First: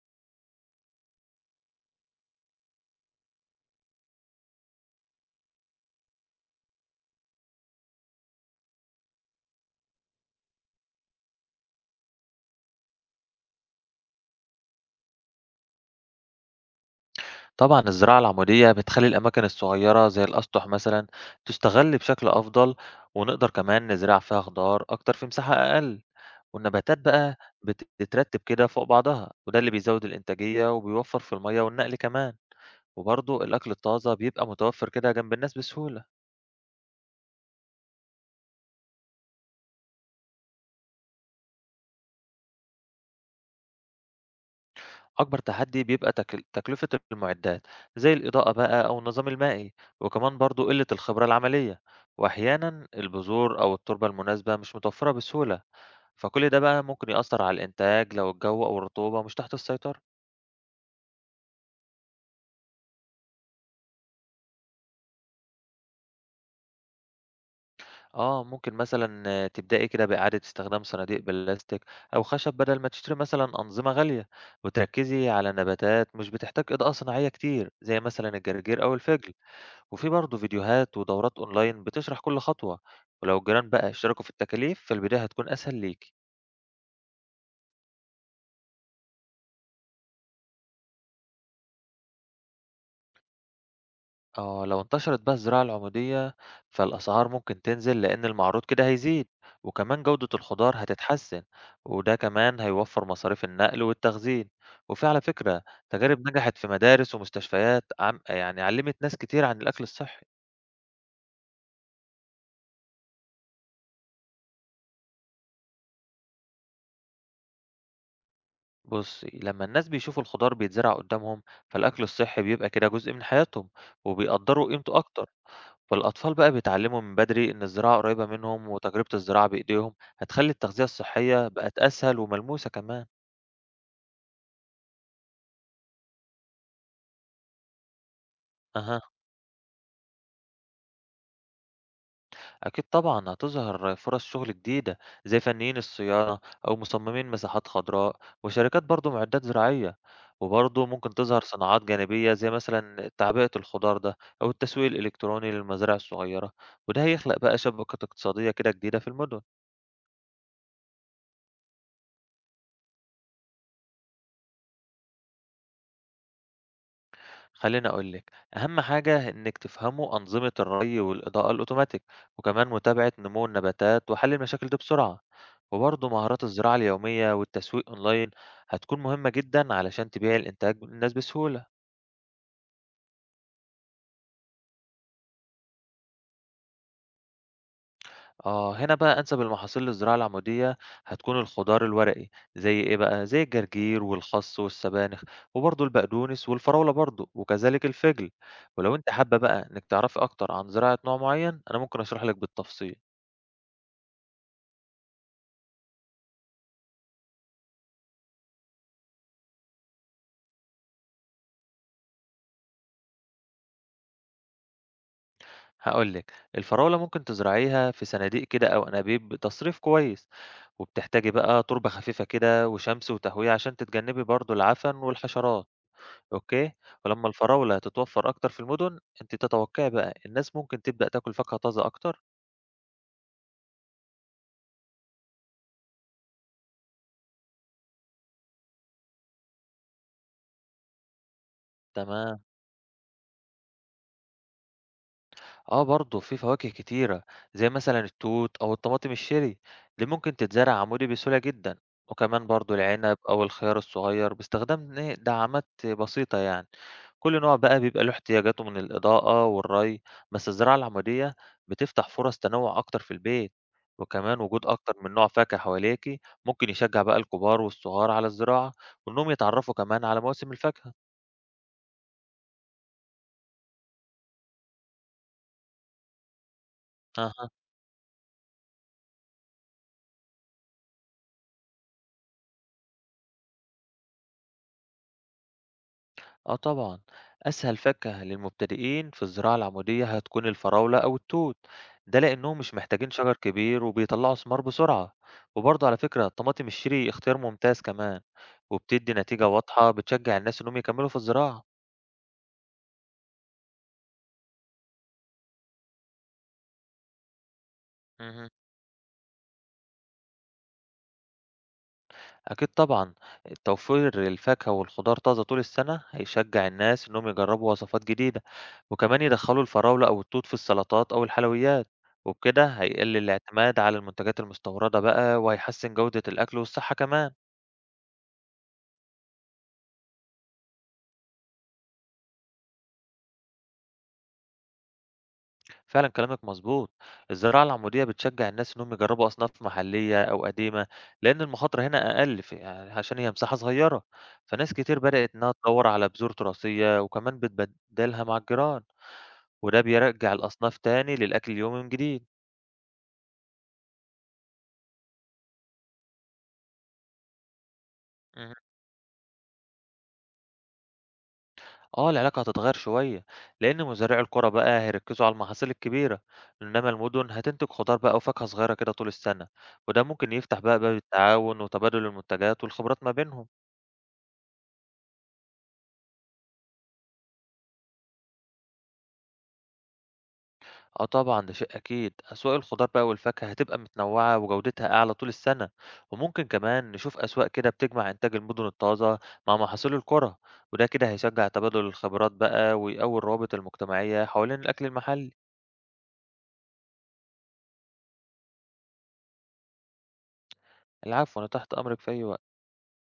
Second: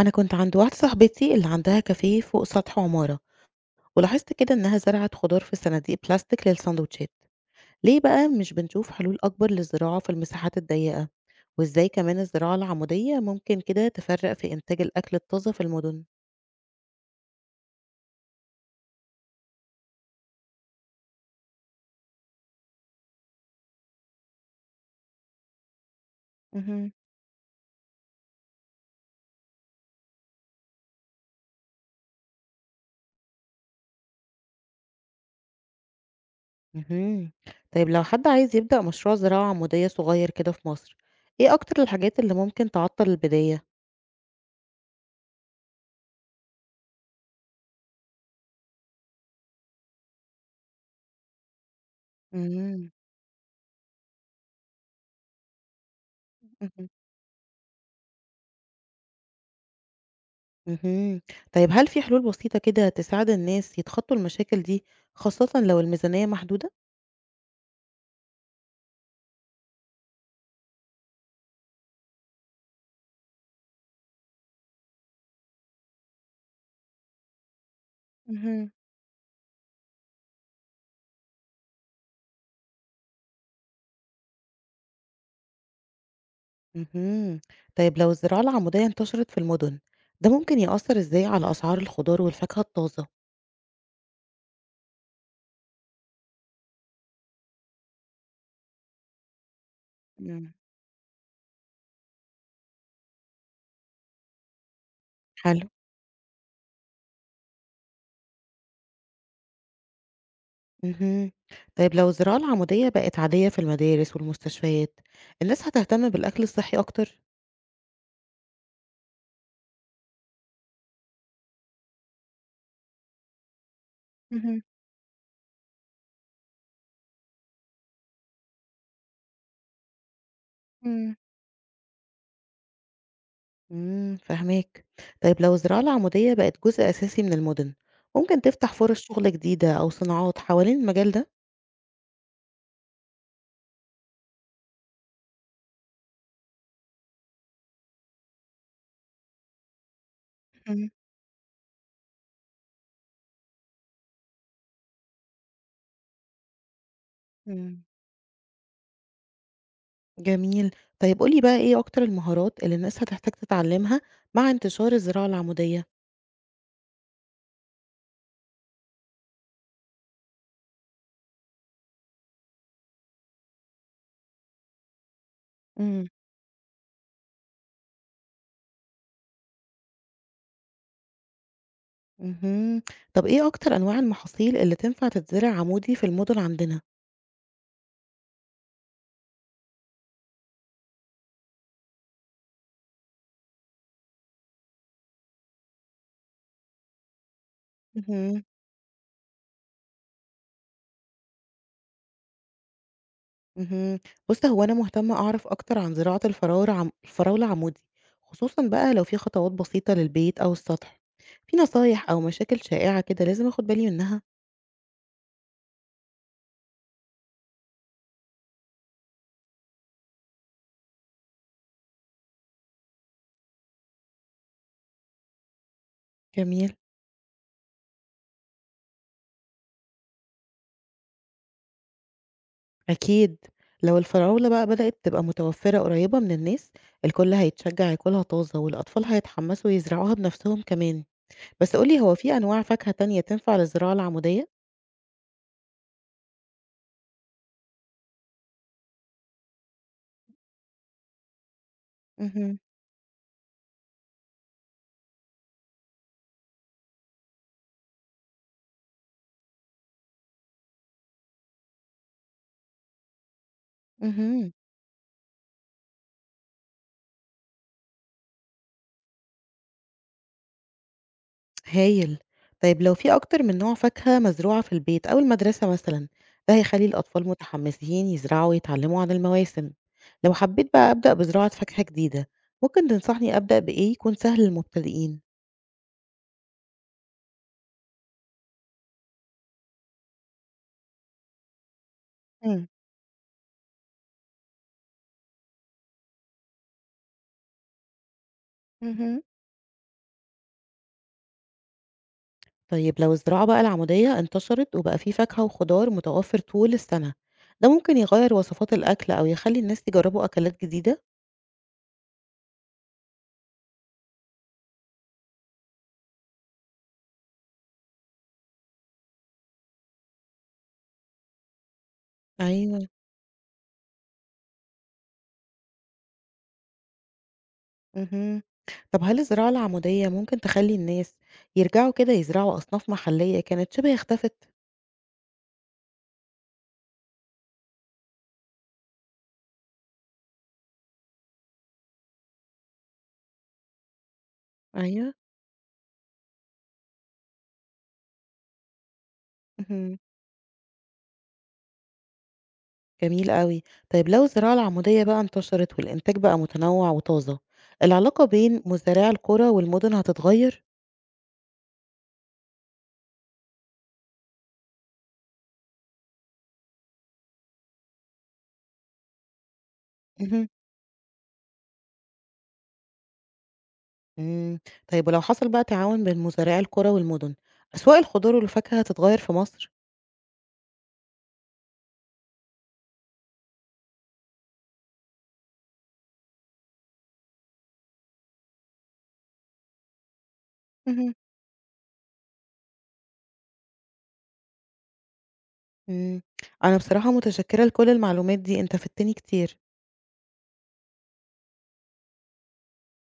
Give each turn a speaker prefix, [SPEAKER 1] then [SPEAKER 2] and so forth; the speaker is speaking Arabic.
[SPEAKER 1] أنا كنت عند واحدة صاحبتي اللي عندها كافيه فوق سطح عمارة، ولاحظت كده إنها زرعت خضار في صناديق بلاستيك للسندوتشات. ليه بقى مش بنشوف حلول أكبر للزراعة في المساحات الضيقة وإزاي كمان الزراعة العمودية ممكن كده تفرق في إنتاج الأكل الطازة في المدن؟
[SPEAKER 2] طبعًا الزراعة العمودية بتخلّي الأماكن الصغيرة زي الأسطح مثلًا تُستغَل بشكل أفضل، ونقدر كمان نزرع فيها خضار أكتر في مساحة أقل،
[SPEAKER 1] مهم.
[SPEAKER 2] والنباتات بقى بتترتب كده فوق بعضها، وده اللي بيزوّد الإنتاجية وبيوفّر في المَيّة والنقل كمان، وبرضه الأكل الطازة بيبقى متوفّر كده جنب الناس بسهولة.
[SPEAKER 1] مهم. طيب لو حد عايز يبدأ مشروع زراعة عمودية صغير كده في مصر، إيه أكتر الحاجات اللي ممكن تعطل البداية؟
[SPEAKER 2] أكبر تحدي بيبقى تكلفة المعدات زي الإضاءة بقى أو النظام المائي، وكمان برضه قلة الخبرة العملية، وأحيانًا
[SPEAKER 1] مم.
[SPEAKER 2] البذور أو التربة المناسبة مش متوفّرة بسهولة. فكل ده بقى
[SPEAKER 1] مهم.
[SPEAKER 2] ممكن يأثّر على الإنتاج لو الجو أو الرطوبة مش تحت السيطرة.
[SPEAKER 1] اهم. طيب هل في حلول بسيطة كده تساعد الناس يتخطّوا المشاكل دي، خاصةً لو الميزانية محدودة؟
[SPEAKER 2] آه، ممكن مثلًا تبدئي كده بإعادة استخدام صناديق بلاستيك أو خشب بدل ما تشتري مثلًا أنظمة غالية، وتركّزي على نباتات مش بتحتاج إضاءة صناعية كتير، زي مثلًا
[SPEAKER 1] اهم.
[SPEAKER 2] الجرجير أو الفجل. وفي برضه فيديوهات ودورات أونلاين بتشرح كل خطوة، ولو الجيران بقى اشتركوا في التكاليف، فالبداية هتكون أسهل ليكِ.
[SPEAKER 1] اهم. طيب لو الزراعة العمودية انتشرت في المدن، ده ممكن يأثّر إزاي على أسعار الخضار والفاكهة الطازة؟
[SPEAKER 2] آه، لو انتشرت بقى الزراعة العمودية فالأسعار ممكن تنزل لأن المعروض كده هيزيد، وكمان جودة
[SPEAKER 1] إمم.
[SPEAKER 2] الخضار هتتحسن، وده كمان هيوفر مصاريف النقل والتخزين. وفي على فكرة
[SPEAKER 1] حلو.
[SPEAKER 2] تجارب نجحت في مدارس ومستشفيات يعني علمت ناس كتير عن الأكل الصحي.
[SPEAKER 1] اهم. طيب لو الزراعة العمودية بقت عادية في المدارس والمستشفيات، الناس هتهتم بالأكل الصحي أكتر؟
[SPEAKER 2] بص، لما الناس بيشوفوا الخضار بيتزرع قدامهم فالأكل الصحي بيبقى كده جزء من حياتهم
[SPEAKER 1] اهم.
[SPEAKER 2] وبيقدروا قيمته أكتر. فالأطفال بقى بيتعلموا من بدري إن الزراعة قريبة منهم، وتجربة الزراعة بإيديهم هتخلي التغذية
[SPEAKER 1] إمم.
[SPEAKER 2] الصحية بقت أسهل وملموسة كمان.
[SPEAKER 1] إمم، فاهماك. طيب لو الزراعة العمودية بقت جزء أساسي من المُدن، ممكن تفتح
[SPEAKER 2] أها،
[SPEAKER 1] فرص شُغل جديدة أو صناعات حوالين المجال ده؟
[SPEAKER 2] أكيد طبعا هتظهر فرص شغل جديدة، زي فنيين الصيانة أو مصممين مساحات خضراء وشركات برضو معدات زراعية، وبرضو
[SPEAKER 1] إمم.
[SPEAKER 2] ممكن تظهر صناعات جانبية زي مثلا تعبئة الخضار ده أو التسويق الإلكتروني للمزارع الصغيرة، وده هيخلق بقى
[SPEAKER 1] إمم.
[SPEAKER 2] شبكة اقتصادية كده جديدة في المدن.
[SPEAKER 1] جميل. طيب قُل لي بقى إيه أكتر المهارات اللي الناس هتحتاج تتعلّمها مع انتشار الزراعة العمودية؟
[SPEAKER 2] خليني أقول لِك، أهم حاجة إنِّك تفهموا أنظمة الري والإضاءة الأوتوماتيك، وكمان متابعة نمو النباتات وحل المشاكل دي بسرعة،
[SPEAKER 1] إمم.
[SPEAKER 2] وبرضه مهارات الزراعة اليومية والتسويق أونلاين هتكون مهمة جدًا علشان تبيعي الإنتاج للناس بسهولة.
[SPEAKER 1] اهم. طب إيه أكتر أنواع المحاصيل اللي تنفع تتزرع عمودي في المُدن عندنا؟
[SPEAKER 2] آه، هنا بقى أنسب المحاصيل للزراعة العمودية هتكون الخضار الورقي، زي إيه بقى؟ زي الجرجير والخس والسبانخ، وبرضه البقدونس والفراولة برضه، وكذلك الفجل.
[SPEAKER 1] اهم.
[SPEAKER 2] ولو أنتِ حابة بقى إنِّك تعرفي أكتر عن زراعة نوع معين، أنا ممكن أشرح لِك بالتفصيل.
[SPEAKER 1] اهم. بُص، هو أنا مهتمة أعرف أكتر عن زراعة الفراولة الفراولة عمودي، خصوصًا بقى لو في خطوات بسيطة للبيت أو السطح. في نصايح أو مشاكل شائعة كده لازم آخد بالي منها؟
[SPEAKER 2] هاقول لِك، الفراولة ممكن تزرعيها في صناديق كده أو أنابيب بتصريف كويس، وبتحتاجي بقى تربة خفيفة كده وشمس وتهوية عشان تتجنبي برضه العفن والحشرات، أوكي؟
[SPEAKER 1] جميل.
[SPEAKER 2] ولما الفراولة تتوفر أكتر في المدن، أنتِ تتوقعي بقى الناس ممكن تبدأ تاكل فاكهة طازة أكتر؟
[SPEAKER 1] أكيد. لو الفراولة بقى بدأت تبقى متوفرة قريبة من الناس، الكل هيتشجع ياكلها طازة والأطفال هيتحمسوا يزرعوها بنفسهم كمان. بس قُل لي هو في
[SPEAKER 2] تمام.
[SPEAKER 1] أنواع فاكهة تانية تنفع للزراعة العمودية؟
[SPEAKER 2] آه برضه في فواكه كتيرة زي مثلا التوت أو الطماطم الشيري اللي ممكن تتزرع عمودي بسهولة جدا، وكمان
[SPEAKER 1] اهم.
[SPEAKER 2] برضه العنب أو الخيار الصغير باستخدام إيه دعامات بسيطة يعني. كل نوع بقى بيبقى له احتياجاته من الإضاءة والري، بس الزراعة العمودية بتفتح فرص تنوع أكتر في البيت، وكمان
[SPEAKER 1] اهم.
[SPEAKER 2] وجود أكتر من نوع فاكهة حواليكي ممكن يشجع بقى الكبار والصغار على الزراعة وإنهم يتعرفوا كمان على مواسم الفاكهة.
[SPEAKER 1] هايل. طيب لو في أكتر من نوع فاكهة مزروعة في البيت أو المدرسة مثلًا، ده هيخلّي الأطفال
[SPEAKER 2] أها.
[SPEAKER 1] متحمسين يزرعوا ويتعلموا عن المواسم. لو حبيت بقى أبدأ بزراعة فاكهة جديدة، ممكن تنصحني أبدأ بإيه يكون سهل للمبتدئين؟
[SPEAKER 2] آه طبعًا، أسهل فاكهة للمبتدئين في الزراعة العمودية هتكون الفراولة أو التوت، ده لإنهم
[SPEAKER 1] إمم.
[SPEAKER 2] مش محتاجين شجر كبير وبيطلعوا ثمار بسرعة، وبرضه على فكرة الطماطم الشيري اختيار ممتاز كمان، وبتدي
[SPEAKER 1] اهم.
[SPEAKER 2] نتيجة واضحة بتشجع الناس إنهم يكملوا في الزراعة.
[SPEAKER 1] طيب لو الزراعة بقى العمودية انتشرت وبقى في فاكهة وخضار متوفر طول السنة، ده ممكن يغيّر
[SPEAKER 2] اهم.
[SPEAKER 1] وصفات الأكل أو يخلّي الناس يجربوا أكلات جديدة؟
[SPEAKER 2] أكيد طبعًا، توفير الفاكهة والخضار طازة طول السنة هيشجّع الناس إنهم يجربوا وصفات جديدة، وكمان يدخلوا الفراولة أو التوت في السلطات أو الحلويات، وبكده
[SPEAKER 1] أيوه.
[SPEAKER 2] هيقل الاعتماد على المنتجات المستوردة بقى وهيحسن جودة الأكل والصحة كمان.
[SPEAKER 1] اهم. طب هل الزراعة العمودية ممكن تخلّي الناس يرجعوا كده يزرعوا أصناف محلية كانت شبه اختفت؟
[SPEAKER 2] فعلًا كلامك مظبوط، الزراعة العمودية بتشجّع الناس إنهم يجربوا أصناف محلية أو قديمة، لأن المخاطرة هنا أقل ف عشان هي مساحة صغيرة، فناس كتير
[SPEAKER 1] أيوه.
[SPEAKER 2] بدأت إنها تدوّر على بذور تراثية وكمان بتبدلها مع الجيران. وده
[SPEAKER 1] اهم.
[SPEAKER 2] بيرجّع الأصناف تاني للأكل اليومي من جديد.
[SPEAKER 1] جميل أوي. طيب لو الزراعة العمودية بقى انتشرت والإنتاج بقى متنوع وطازة، العلاقة
[SPEAKER 2] اهم.
[SPEAKER 1] بين مزارعي القرى والمدن هتتغير؟
[SPEAKER 2] آه، العلاقة هتتغيّر شوية، لإن مزارعي القرى بقى هيركّزوا على المحاصيل الكبيرة، إنما المدن هتنتج خضار بقى وفاكهة صغيرة كده طول السنة، وده ممكن
[SPEAKER 1] اهم.
[SPEAKER 2] يفتح بقى باب التعاون وتبادل المنتجات والخبرات ما بينهم.
[SPEAKER 1] إمم. طيب ولو حصل بقى تعاون بين مزارعي القرى والمدن، أسواق الخضار والفاكهة هتتغير في مصر؟
[SPEAKER 2] آه طبعًا، ده شيء أكيد. أسواق الخضار بقى والفاكهة هتبقى متنوعة وجودتها أعلى طول السنة، وممكن كمان نشوف أسواق كده بتجمع إنتاج المدن الطازة مع محاصيل القرى، وده كده
[SPEAKER 1] اهم.
[SPEAKER 2] هيشجّع تبادل الخبرات بقى ويقوي الروابط المجتمعية حوالين الأكل المحلي.
[SPEAKER 1] إمم. أنا بصراحة متشكرة لكل المعلومات دي، أنت فدتني كتير.
[SPEAKER 2] العفو، أنا تحت أمرِك في أي وقت.